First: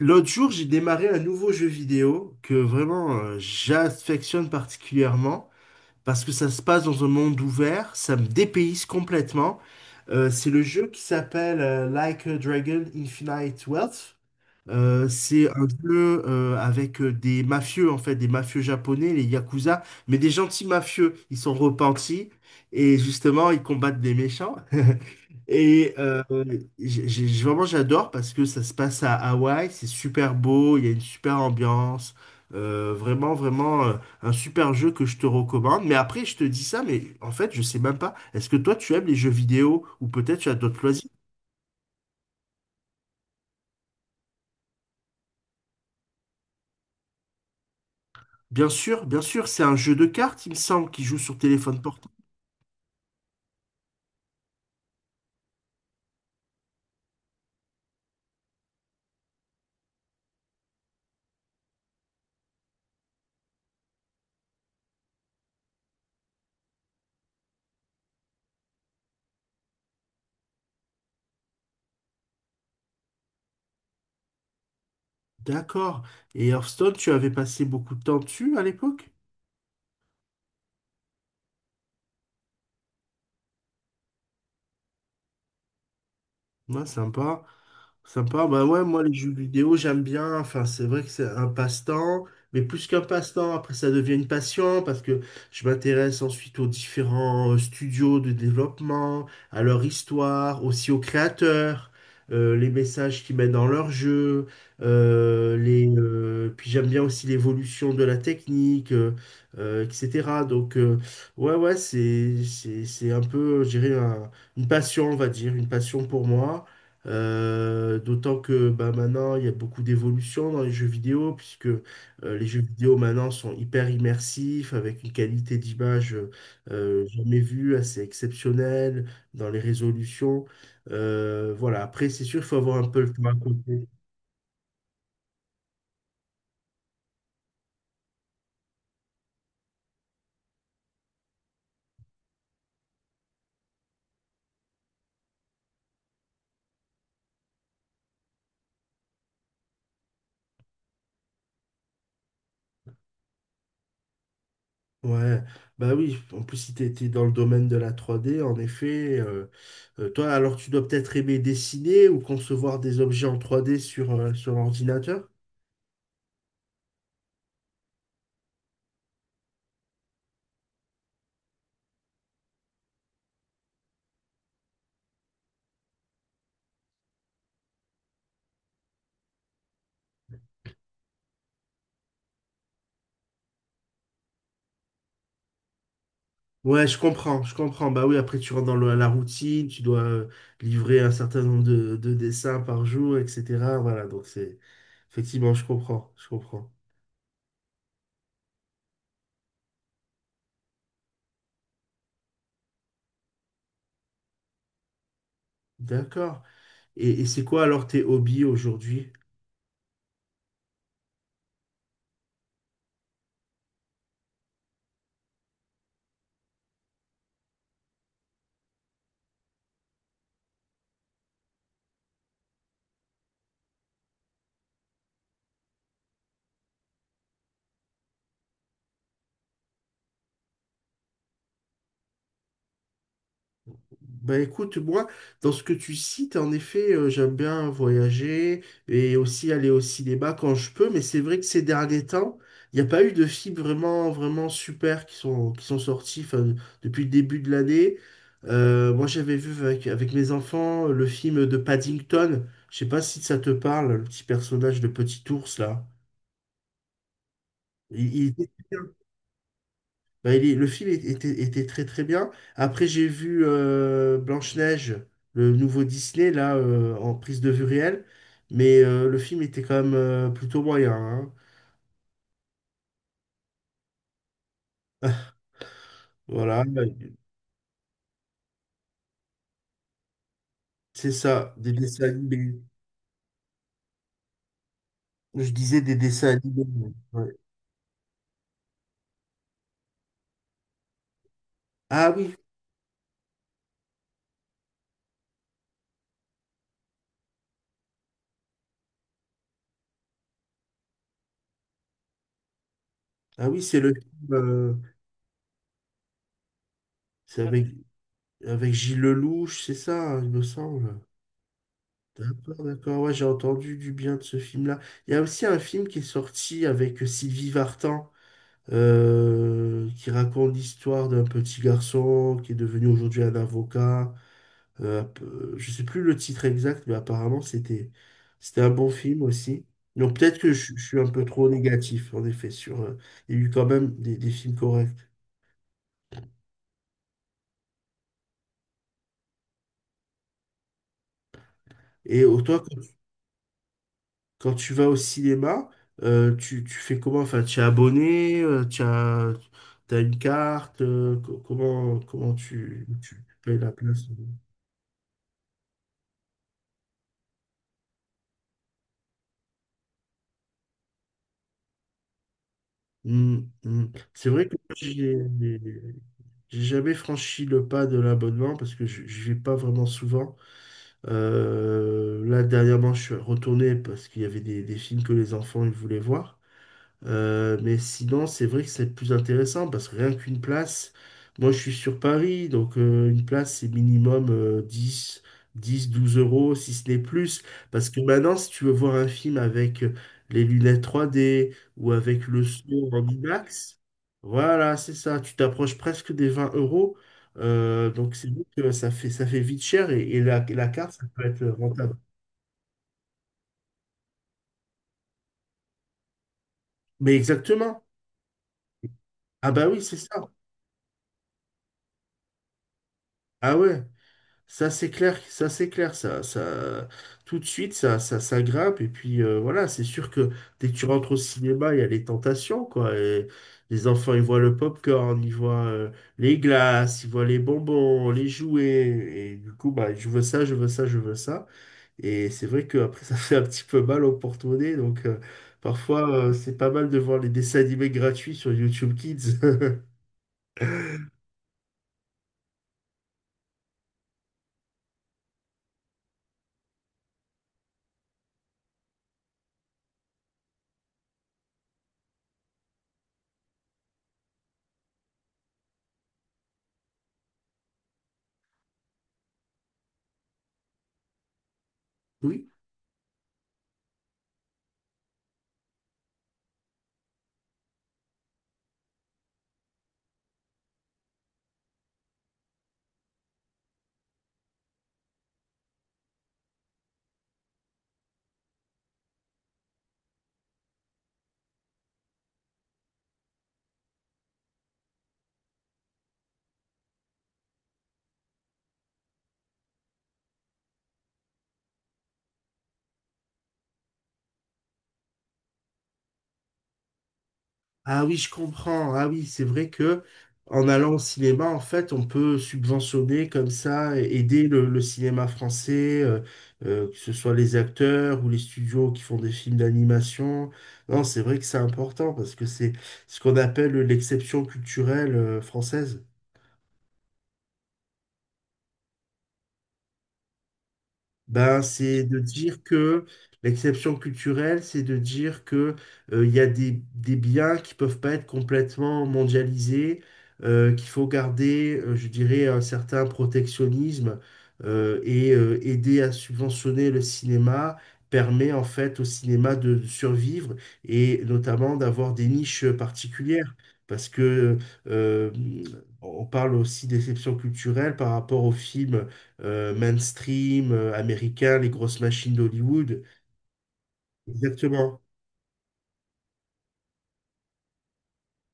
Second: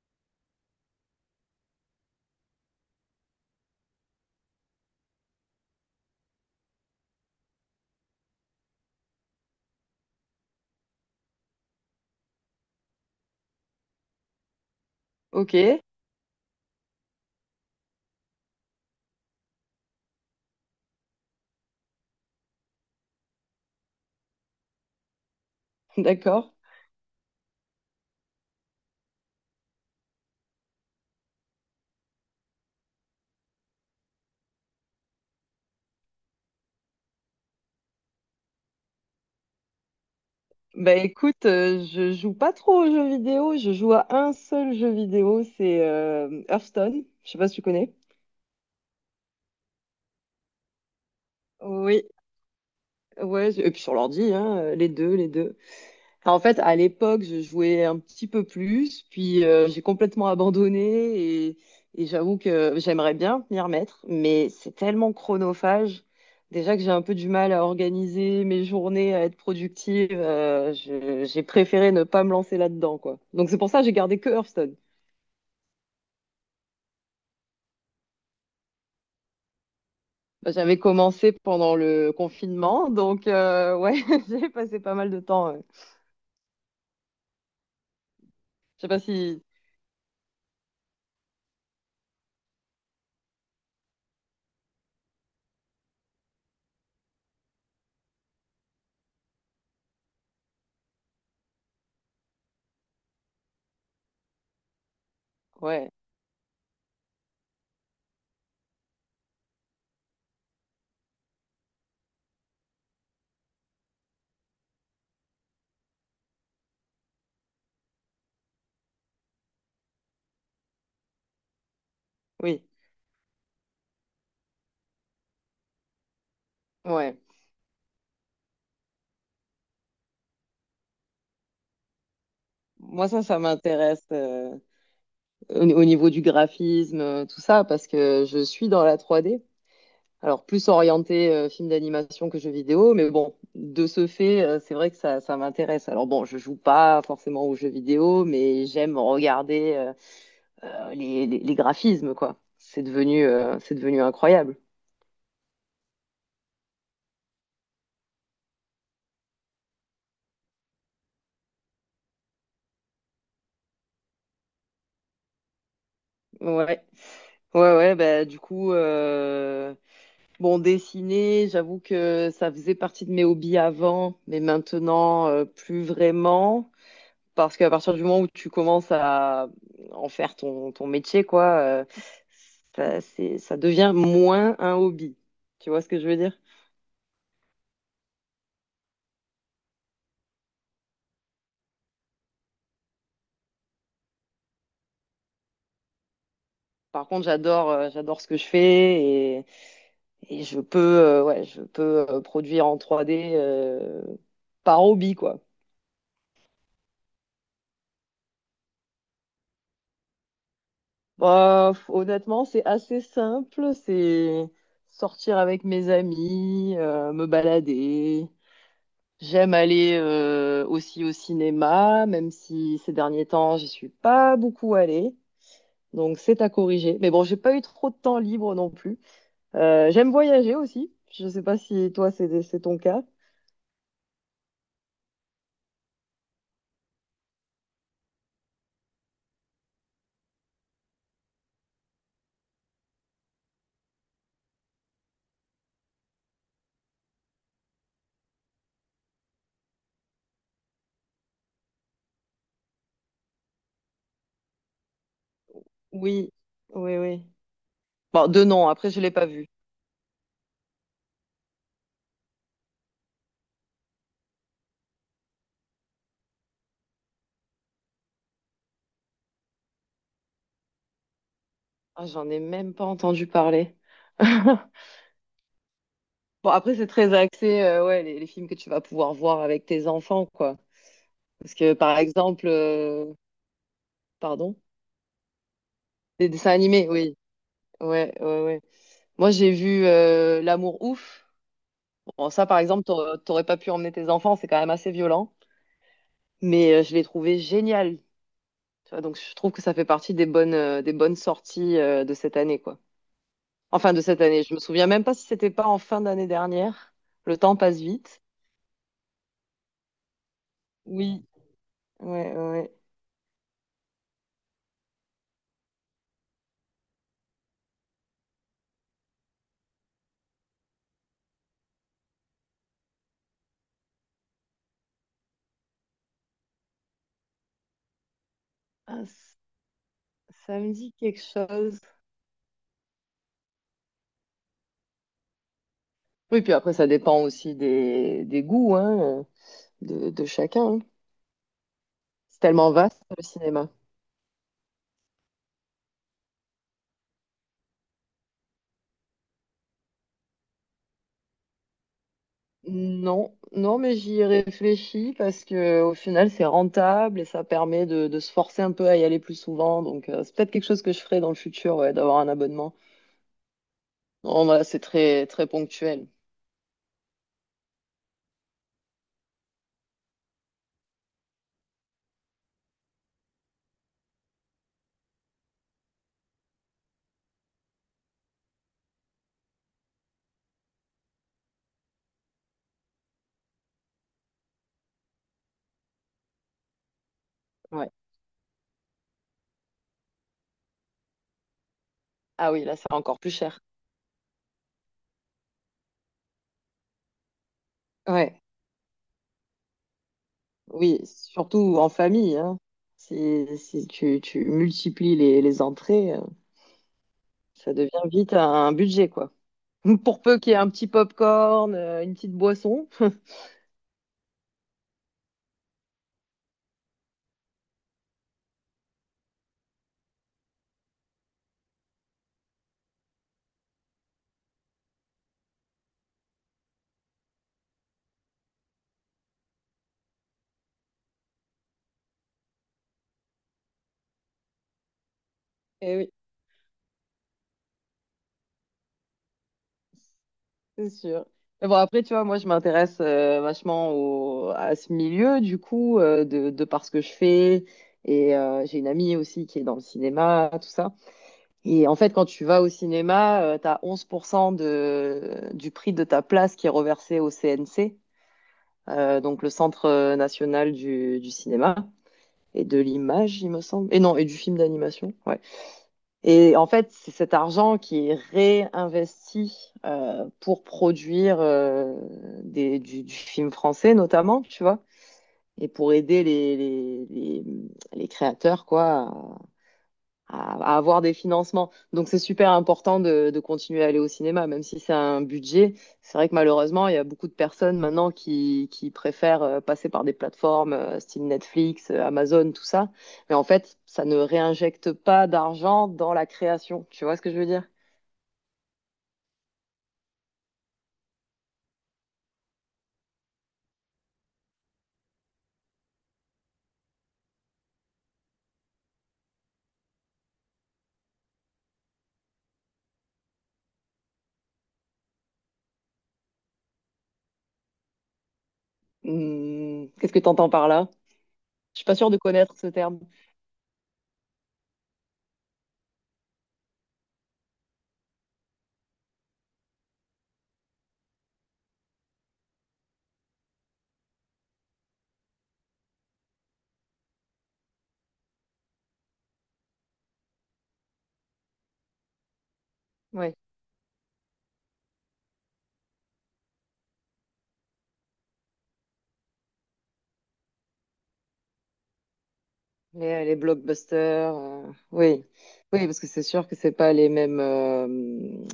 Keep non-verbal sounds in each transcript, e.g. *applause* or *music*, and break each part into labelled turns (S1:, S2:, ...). S1: L'autre jour, j'ai démarré un nouveau jeu vidéo que vraiment j'affectionne particulièrement parce que ça se passe dans un monde ouvert, ça me dépayse complètement. C'est le jeu qui s'appelle Like a Dragon Infinite Wealth. C'est
S2: Ok,
S1: un
S2: *laughs*
S1: jeu avec des mafieux, en fait, des mafieux japonais, les Yakuza, mais des gentils mafieux. Ils sont repentis et justement, ils combattent des méchants. *laughs* Et euh,
S2: d'accord.
S1: vraiment, j'adore parce que ça se passe à Hawaï, c'est super beau, il y a une super ambiance. Euh, vraiment, vraiment, euh, un super jeu que je te recommande. Mais après, je te dis ça, mais en fait, je sais même pas. Est-ce que toi, tu aimes les jeux vidéo ou peut-être tu as d'autres
S2: Bah
S1: loisirs?
S2: écoute, je joue pas trop aux jeux vidéo, je joue à un seul jeu vidéo, c'est Hearthstone, je sais pas si tu connais.
S1: Bien sûr, c'est un jeu de cartes, il me semble, qui joue sur téléphone
S2: Oui,
S1: portable.
S2: ouais, et puis sur l'ordi, hein, les deux. En fait, à l'époque, je jouais un petit peu plus, puis j'ai complètement abandonné et, et j'avoue que j'aimerais bien m'y remettre, mais c'est tellement chronophage. Déjà que j'ai un peu du mal à organiser mes journées, à être productive, j'ai préféré ne pas me lancer là-dedans, quoi. Donc c'est pour ça que j'ai gardé que Hearthstone.
S1: D'accord. Et Hearthstone, tu avais passé beaucoup de temps dessus à l'époque?
S2: Bah, j'avais commencé pendant le confinement, donc ouais, *laughs* j'ai passé pas mal de temps.
S1: Ouais, sympa. Sympa, bah
S2: Je
S1: ouais,
S2: sais pas
S1: moi les jeux
S2: si...
S1: vidéo j'aime bien, enfin c'est vrai que c'est un passe-temps, mais plus qu'un passe-temps, après ça devient une passion parce que je m'intéresse ensuite aux différents studios de développement, à leur histoire, aussi aux créateurs, les messages qu'ils mettent dans leurs jeux,
S2: Ouais,
S1: puis j'aime bien aussi l'évolution de la technique, etc. Donc ouais, c'est, c'est un peu, je dirais, une passion, on va dire, une passion pour moi. D'autant que bah, maintenant, il y a beaucoup d'évolution dans les jeux vidéo, puisque les jeux
S2: oui,
S1: vidéo maintenant sont hyper immersifs, avec une qualité d'image
S2: ouais.
S1: jamais vue, assez exceptionnelle, dans les résolutions. Voilà, après, c'est sûr, il faut avoir un peu
S2: Moi,
S1: le temps à
S2: ça
S1: côté.
S2: m'intéresse, au niveau du graphisme, tout ça, parce que je suis dans la 3D. Alors, plus orienté film d'animation que jeu vidéo, mais bon, de ce fait, c'est vrai que ça m'intéresse. Alors bon, je joue pas forcément aux jeux vidéo, mais j'aime regarder les graphismes, quoi. C'est devenu incroyable.
S1: Ouais, bah oui, en plus, si tu étais dans le domaine de la trois d en effet, toi, alors tu dois peut-être aimer dessiner ou concevoir des objets en trois d sur, sur l'ordinateur.
S2: Ouais. Ouais, ouais, bah, du coup, bon, dessiner, j'avoue que ça faisait partie de mes hobbies avant, mais maintenant, plus vraiment. Parce qu'à partir du moment où tu commences à en faire ton métier, quoi, ça, ça devient moins un hobby. Tu vois ce que je veux dire?
S1: Ouais, je comprends, je comprends. Bah oui, après tu rentres dans la routine, tu dois livrer un certain nombre de dessins par jour, etc. Voilà, donc c'est effectivement, je comprends, je comprends.
S2: Par contre, j'adore ce que je fais et je peux, euh, produire en 3D par hobby, quoi.
S1: D'accord. Et c'est quoi alors tes hobbies aujourd'hui?
S2: Bah, honnêtement, c'est assez simple. C'est sortir avec mes amis, me balader, j'aime aller aussi au cinéma, même si ces derniers temps, j'y suis pas beaucoup allée. Donc c'est à corriger. Mais bon, j'ai pas eu trop de temps libre non plus. J'aime voyager aussi. Je sais pas si toi, c'est ton cas.
S1: Bah écoute, moi, dans ce que tu cites, en effet, j'aime bien voyager et aussi aller au cinéma quand je peux, mais c'est vrai que ces derniers temps, il n'y a pas eu de films vraiment, vraiment super qui sont sortis enfin, depuis le début de l'année. Moi, j'avais vu avec, avec mes enfants le film de Paddington. Je sais pas si ça te parle, le petit personnage de Petit Ours, là.
S2: Oui, oui, oui.
S1: Il
S2: Bon, deux
S1: était
S2: nom,
S1: bien.
S2: après, je l'ai pas vu.
S1: Bah, le film était, était très très bien. Après, j'ai vu Blanche-Neige, le nouveau Disney, là, en prise de vue réelle. Mais le film était quand même plutôt moyen, hein.
S2: Ah, j'en ai même pas entendu parler. *laughs* Bon,
S1: Voilà,
S2: après,
S1: bah,
S2: c'est très axé, ouais, les films que tu vas pouvoir voir avec tes enfants, quoi.
S1: c'est ça,
S2: Parce
S1: des
S2: que, par
S1: dessins
S2: exemple,
S1: animés.
S2: pardon,
S1: Je disais des
S2: des
S1: dessins
S2: dessins animés,
S1: animés.
S2: oui.
S1: Ouais.
S2: Ouais, ouais, ouais. Moi, j'ai vu L'amour ouf.
S1: Ah
S2: Bon,
S1: oui,
S2: ça, par exemple, t'aurais pas pu emmener tes enfants, c'est quand même assez violent. Mais je l'ai trouvé génial. Tu vois, donc, je trouve que ça fait partie des bonnes sorties de cette année, quoi.
S1: ah oui, c'est
S2: Enfin,
S1: le
S2: de cette
S1: film,
S2: année. Je me
S1: euh,
S2: souviens même pas si c'était pas en fin d'année dernière. Le
S1: c'est
S2: temps
S1: avec,
S2: passe vite.
S1: avec Gilles Lelouch, c'est ça, hein, il me semble.
S2: Oui, ouais,
S1: D'accord,
S2: ouais.
S1: d'accord, ouais, j'ai entendu du bien de ce film-là. Il y a aussi un film qui est sorti avec Sylvie Vartan, qui raconte l'histoire d'un petit garçon qui est devenu aujourd'hui un avocat. Euh, je sais plus le titre exact, mais apparemment c'était un bon
S2: Ah,
S1: film aussi. Donc peut-être que
S2: ça me
S1: je
S2: dit
S1: suis un
S2: quelque
S1: peu trop
S2: chose.
S1: négatif, en effet, sur... il y a eu quand même des films corrects.
S2: Oui, puis après, ça dépend aussi des goûts, hein, de chacun, hein. C'est
S1: Toi,
S2: tellement vaste, le cinéma.
S1: quand tu vas au cinéma, tu, tu fais comment? Enfin, tu es abonné, tu as, t'as une carte, comment, comment tu, tu
S2: Non,
S1: payes la
S2: non, mais
S1: place?
S2: j'y ai réfléchi parce que au final c'est rentable et ça permet de se forcer un peu à y aller plus souvent. Donc c'est peut-être quelque chose que je ferai dans le futur, ouais, d'avoir un abonnement.
S1: Mm, mm. C'est
S2: Non,
S1: vrai que
S2: voilà, c'est
S1: j'ai
S2: très très ponctuel.
S1: j'ai jamais franchi le pas de l'abonnement parce que je vais pas vraiment souvent. Là, dernièrement, je suis retourné parce qu'il y avait des films que les enfants ils voulaient voir. Mais sinon, c'est vrai que c'est plus intéressant parce que rien qu'une place, moi je suis sur Paris, une place c'est minimum 10, 10, 12 euros, si ce n'est plus. Parce
S2: Ouais.
S1: que maintenant, si tu veux voir un film avec les lunettes 3D ou avec le
S2: Ah oui, là
S1: son
S2: c'est
S1: en
S2: encore plus cher.
S1: IMAX, voilà, c'est ça, tu t'approches presque des 20 euros. Donc c'est
S2: Ouais.
S1: vrai que ça fait vite cher et la carte,
S2: Oui,
S1: ça peut être
S2: surtout en
S1: rentable.
S2: famille, hein. Si, tu multiplies les entrées,
S1: Mais
S2: ça
S1: exactement.
S2: devient vite un budget, quoi.
S1: Ah bah oui, c'est
S2: *laughs* Pour
S1: ça.
S2: peu qu'il y ait un petit pop-corn, une petite boisson. *laughs*
S1: Ah ouais. Ça, c'est clair, ça, c'est clair, ça, tout de suite, ça grimpe, et puis voilà, c'est sûr que dès que tu rentres au cinéma, il y a les tentations, quoi, et les enfants, ils voient le popcorn, ils voient les glaces, ils voient les bonbons, les jouets, et du coup, bah, je veux ça, je veux ça, je veux ça, et c'est vrai que après *laughs* ça fait un petit peu mal au porte-monnaie, donc
S2: Eh oui.
S1: parfois, c'est pas mal de voir les dessins animés gratuits sur YouTube Kids.
S2: C'est
S1: *laughs*
S2: sûr. Mais bon, après, tu vois, moi, je m'intéresse vachement à ce milieu, du coup, de par ce que je fais. Et j'ai une amie aussi qui est dans le cinéma, tout ça. Et en fait, quand tu vas au cinéma, tu as 11% du prix de ta place qui est reversé au CNC, donc le Centre national du cinéma
S1: Oui.
S2: et de l'image, il me semble. Et non, et du film d'animation. Ouais. Et en fait, c'est cet argent qui est réinvesti pour produire du film français notamment, tu vois, et pour aider les créateurs quoi à avoir des financements. Donc c'est super important de continuer à aller au cinéma, même si c'est un budget. C'est vrai que malheureusement, il y a beaucoup de personnes maintenant qui préfèrent passer par des plateformes style Netflix, Amazon, tout ça. Mais en fait, ça ne réinjecte pas d'argent dans la création. Tu vois ce que je veux dire?
S1: Ah oui, je comprends. Ah oui, c'est vrai que en allant au cinéma, en fait, on peut subventionner comme ça, aider le cinéma français, que ce soit les acteurs ou les studios qui font des films d'animation. Non, c'est vrai que c'est important parce que c'est ce qu'on appelle l'exception culturelle, française.
S2: Hmm, qu'est-ce que tu entends par là?
S1: Ben,
S2: Je suis pas
S1: c'est
S2: sûre de
S1: de
S2: connaître
S1: dire
S2: ce terme.
S1: que l'exception culturelle, c'est de dire que il y a des biens qui peuvent pas être complètement mondialisés, qu'il faut garder, je dirais, un certain protectionnisme , et aider à subventionner le cinéma permet en fait au cinéma de survivre et notamment d'avoir des niches
S2: Ouais.
S1: particulières. Parce que euh, on parle aussi d'exception culturelle par rapport aux films mainstream, américain, les grosses machines d'Hollywood.
S2: Les blockbusters,
S1: Exactement.
S2: oui. Oui, parce que c'est sûr que c'est pas les mêmes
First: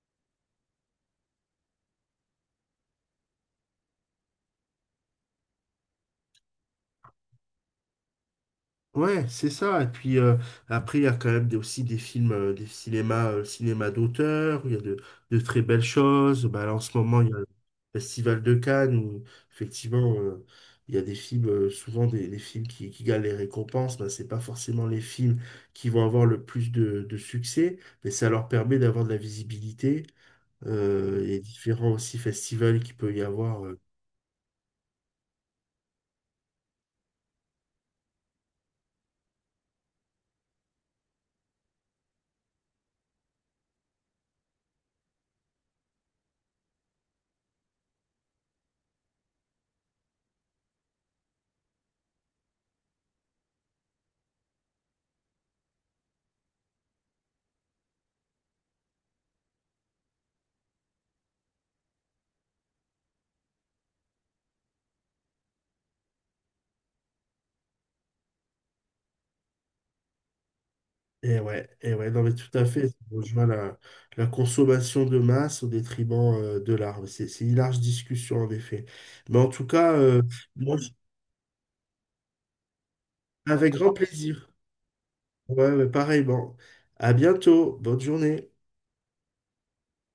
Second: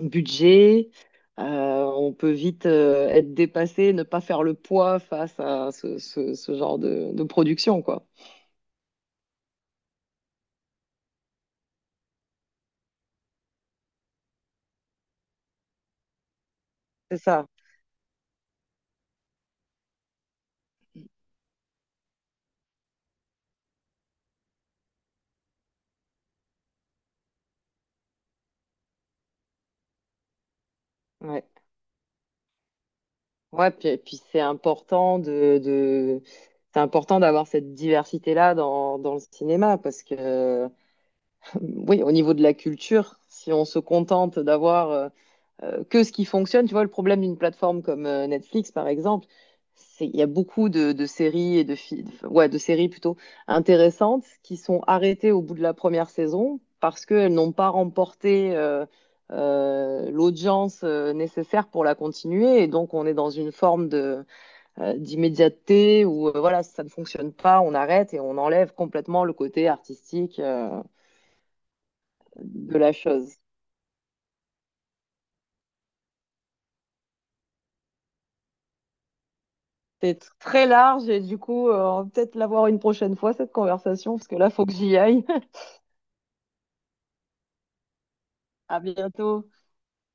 S2: budgets. Euh, on peut vite être dépassé, ne pas faire le poids face à ce, ce genre de production, quoi.
S1: Ouais, c'est ça. Et puis après, il y a quand même aussi des films, des cinémas, cinéma d'auteur, où il y a de très belles choses. Bah, là, en ce moment,
S2: C'est
S1: il y a le
S2: ça.
S1: Festival de Cannes où effectivement, il y a des films, souvent des films qui gagnent les récompenses. Bah, c'est pas forcément les films qui vont avoir le plus de succès, mais ça leur permet d'avoir de la visibilité. Et
S2: Ouais.
S1: différents aussi festivals qu'il peut y avoir,
S2: Ouais, puis c'est important c'est important d'avoir cette diversité-là dans, dans le cinéma, parce que, *laughs* oui, au niveau de la culture, si on se contente d'avoir que ce qui fonctionne. Tu vois, le problème d'une plateforme comme Netflix, par exemple, c'est il y a beaucoup de séries et enfin, ouais, de séries plutôt intéressantes qui sont arrêtées au bout de la première saison parce qu'elles n'ont pas remporté l'audience nécessaire pour la continuer. Et donc, on est dans une forme de d'immédiateté où, voilà, ça ne fonctionne pas, on arrête et on enlève complètement le côté artistique
S1: et ouais, et ouais, non mais tout à
S2: de
S1: fait,
S2: la
S1: ça
S2: chose.
S1: rejoint la, la consommation de masse au détriment de l'art. Mais c'est une large discussion en effet. Mais en tout cas,
S2: C'est très
S1: moi, je-
S2: large et du coup, on va peut-être l'avoir une prochaine fois, cette
S1: Avec grand
S2: conversation, parce que là,
S1: plaisir.
S2: faut que j'y aille. *laughs*
S1: Ouais, ouais, pareil, bon. À bientôt, bonne journée.
S2: À bientôt.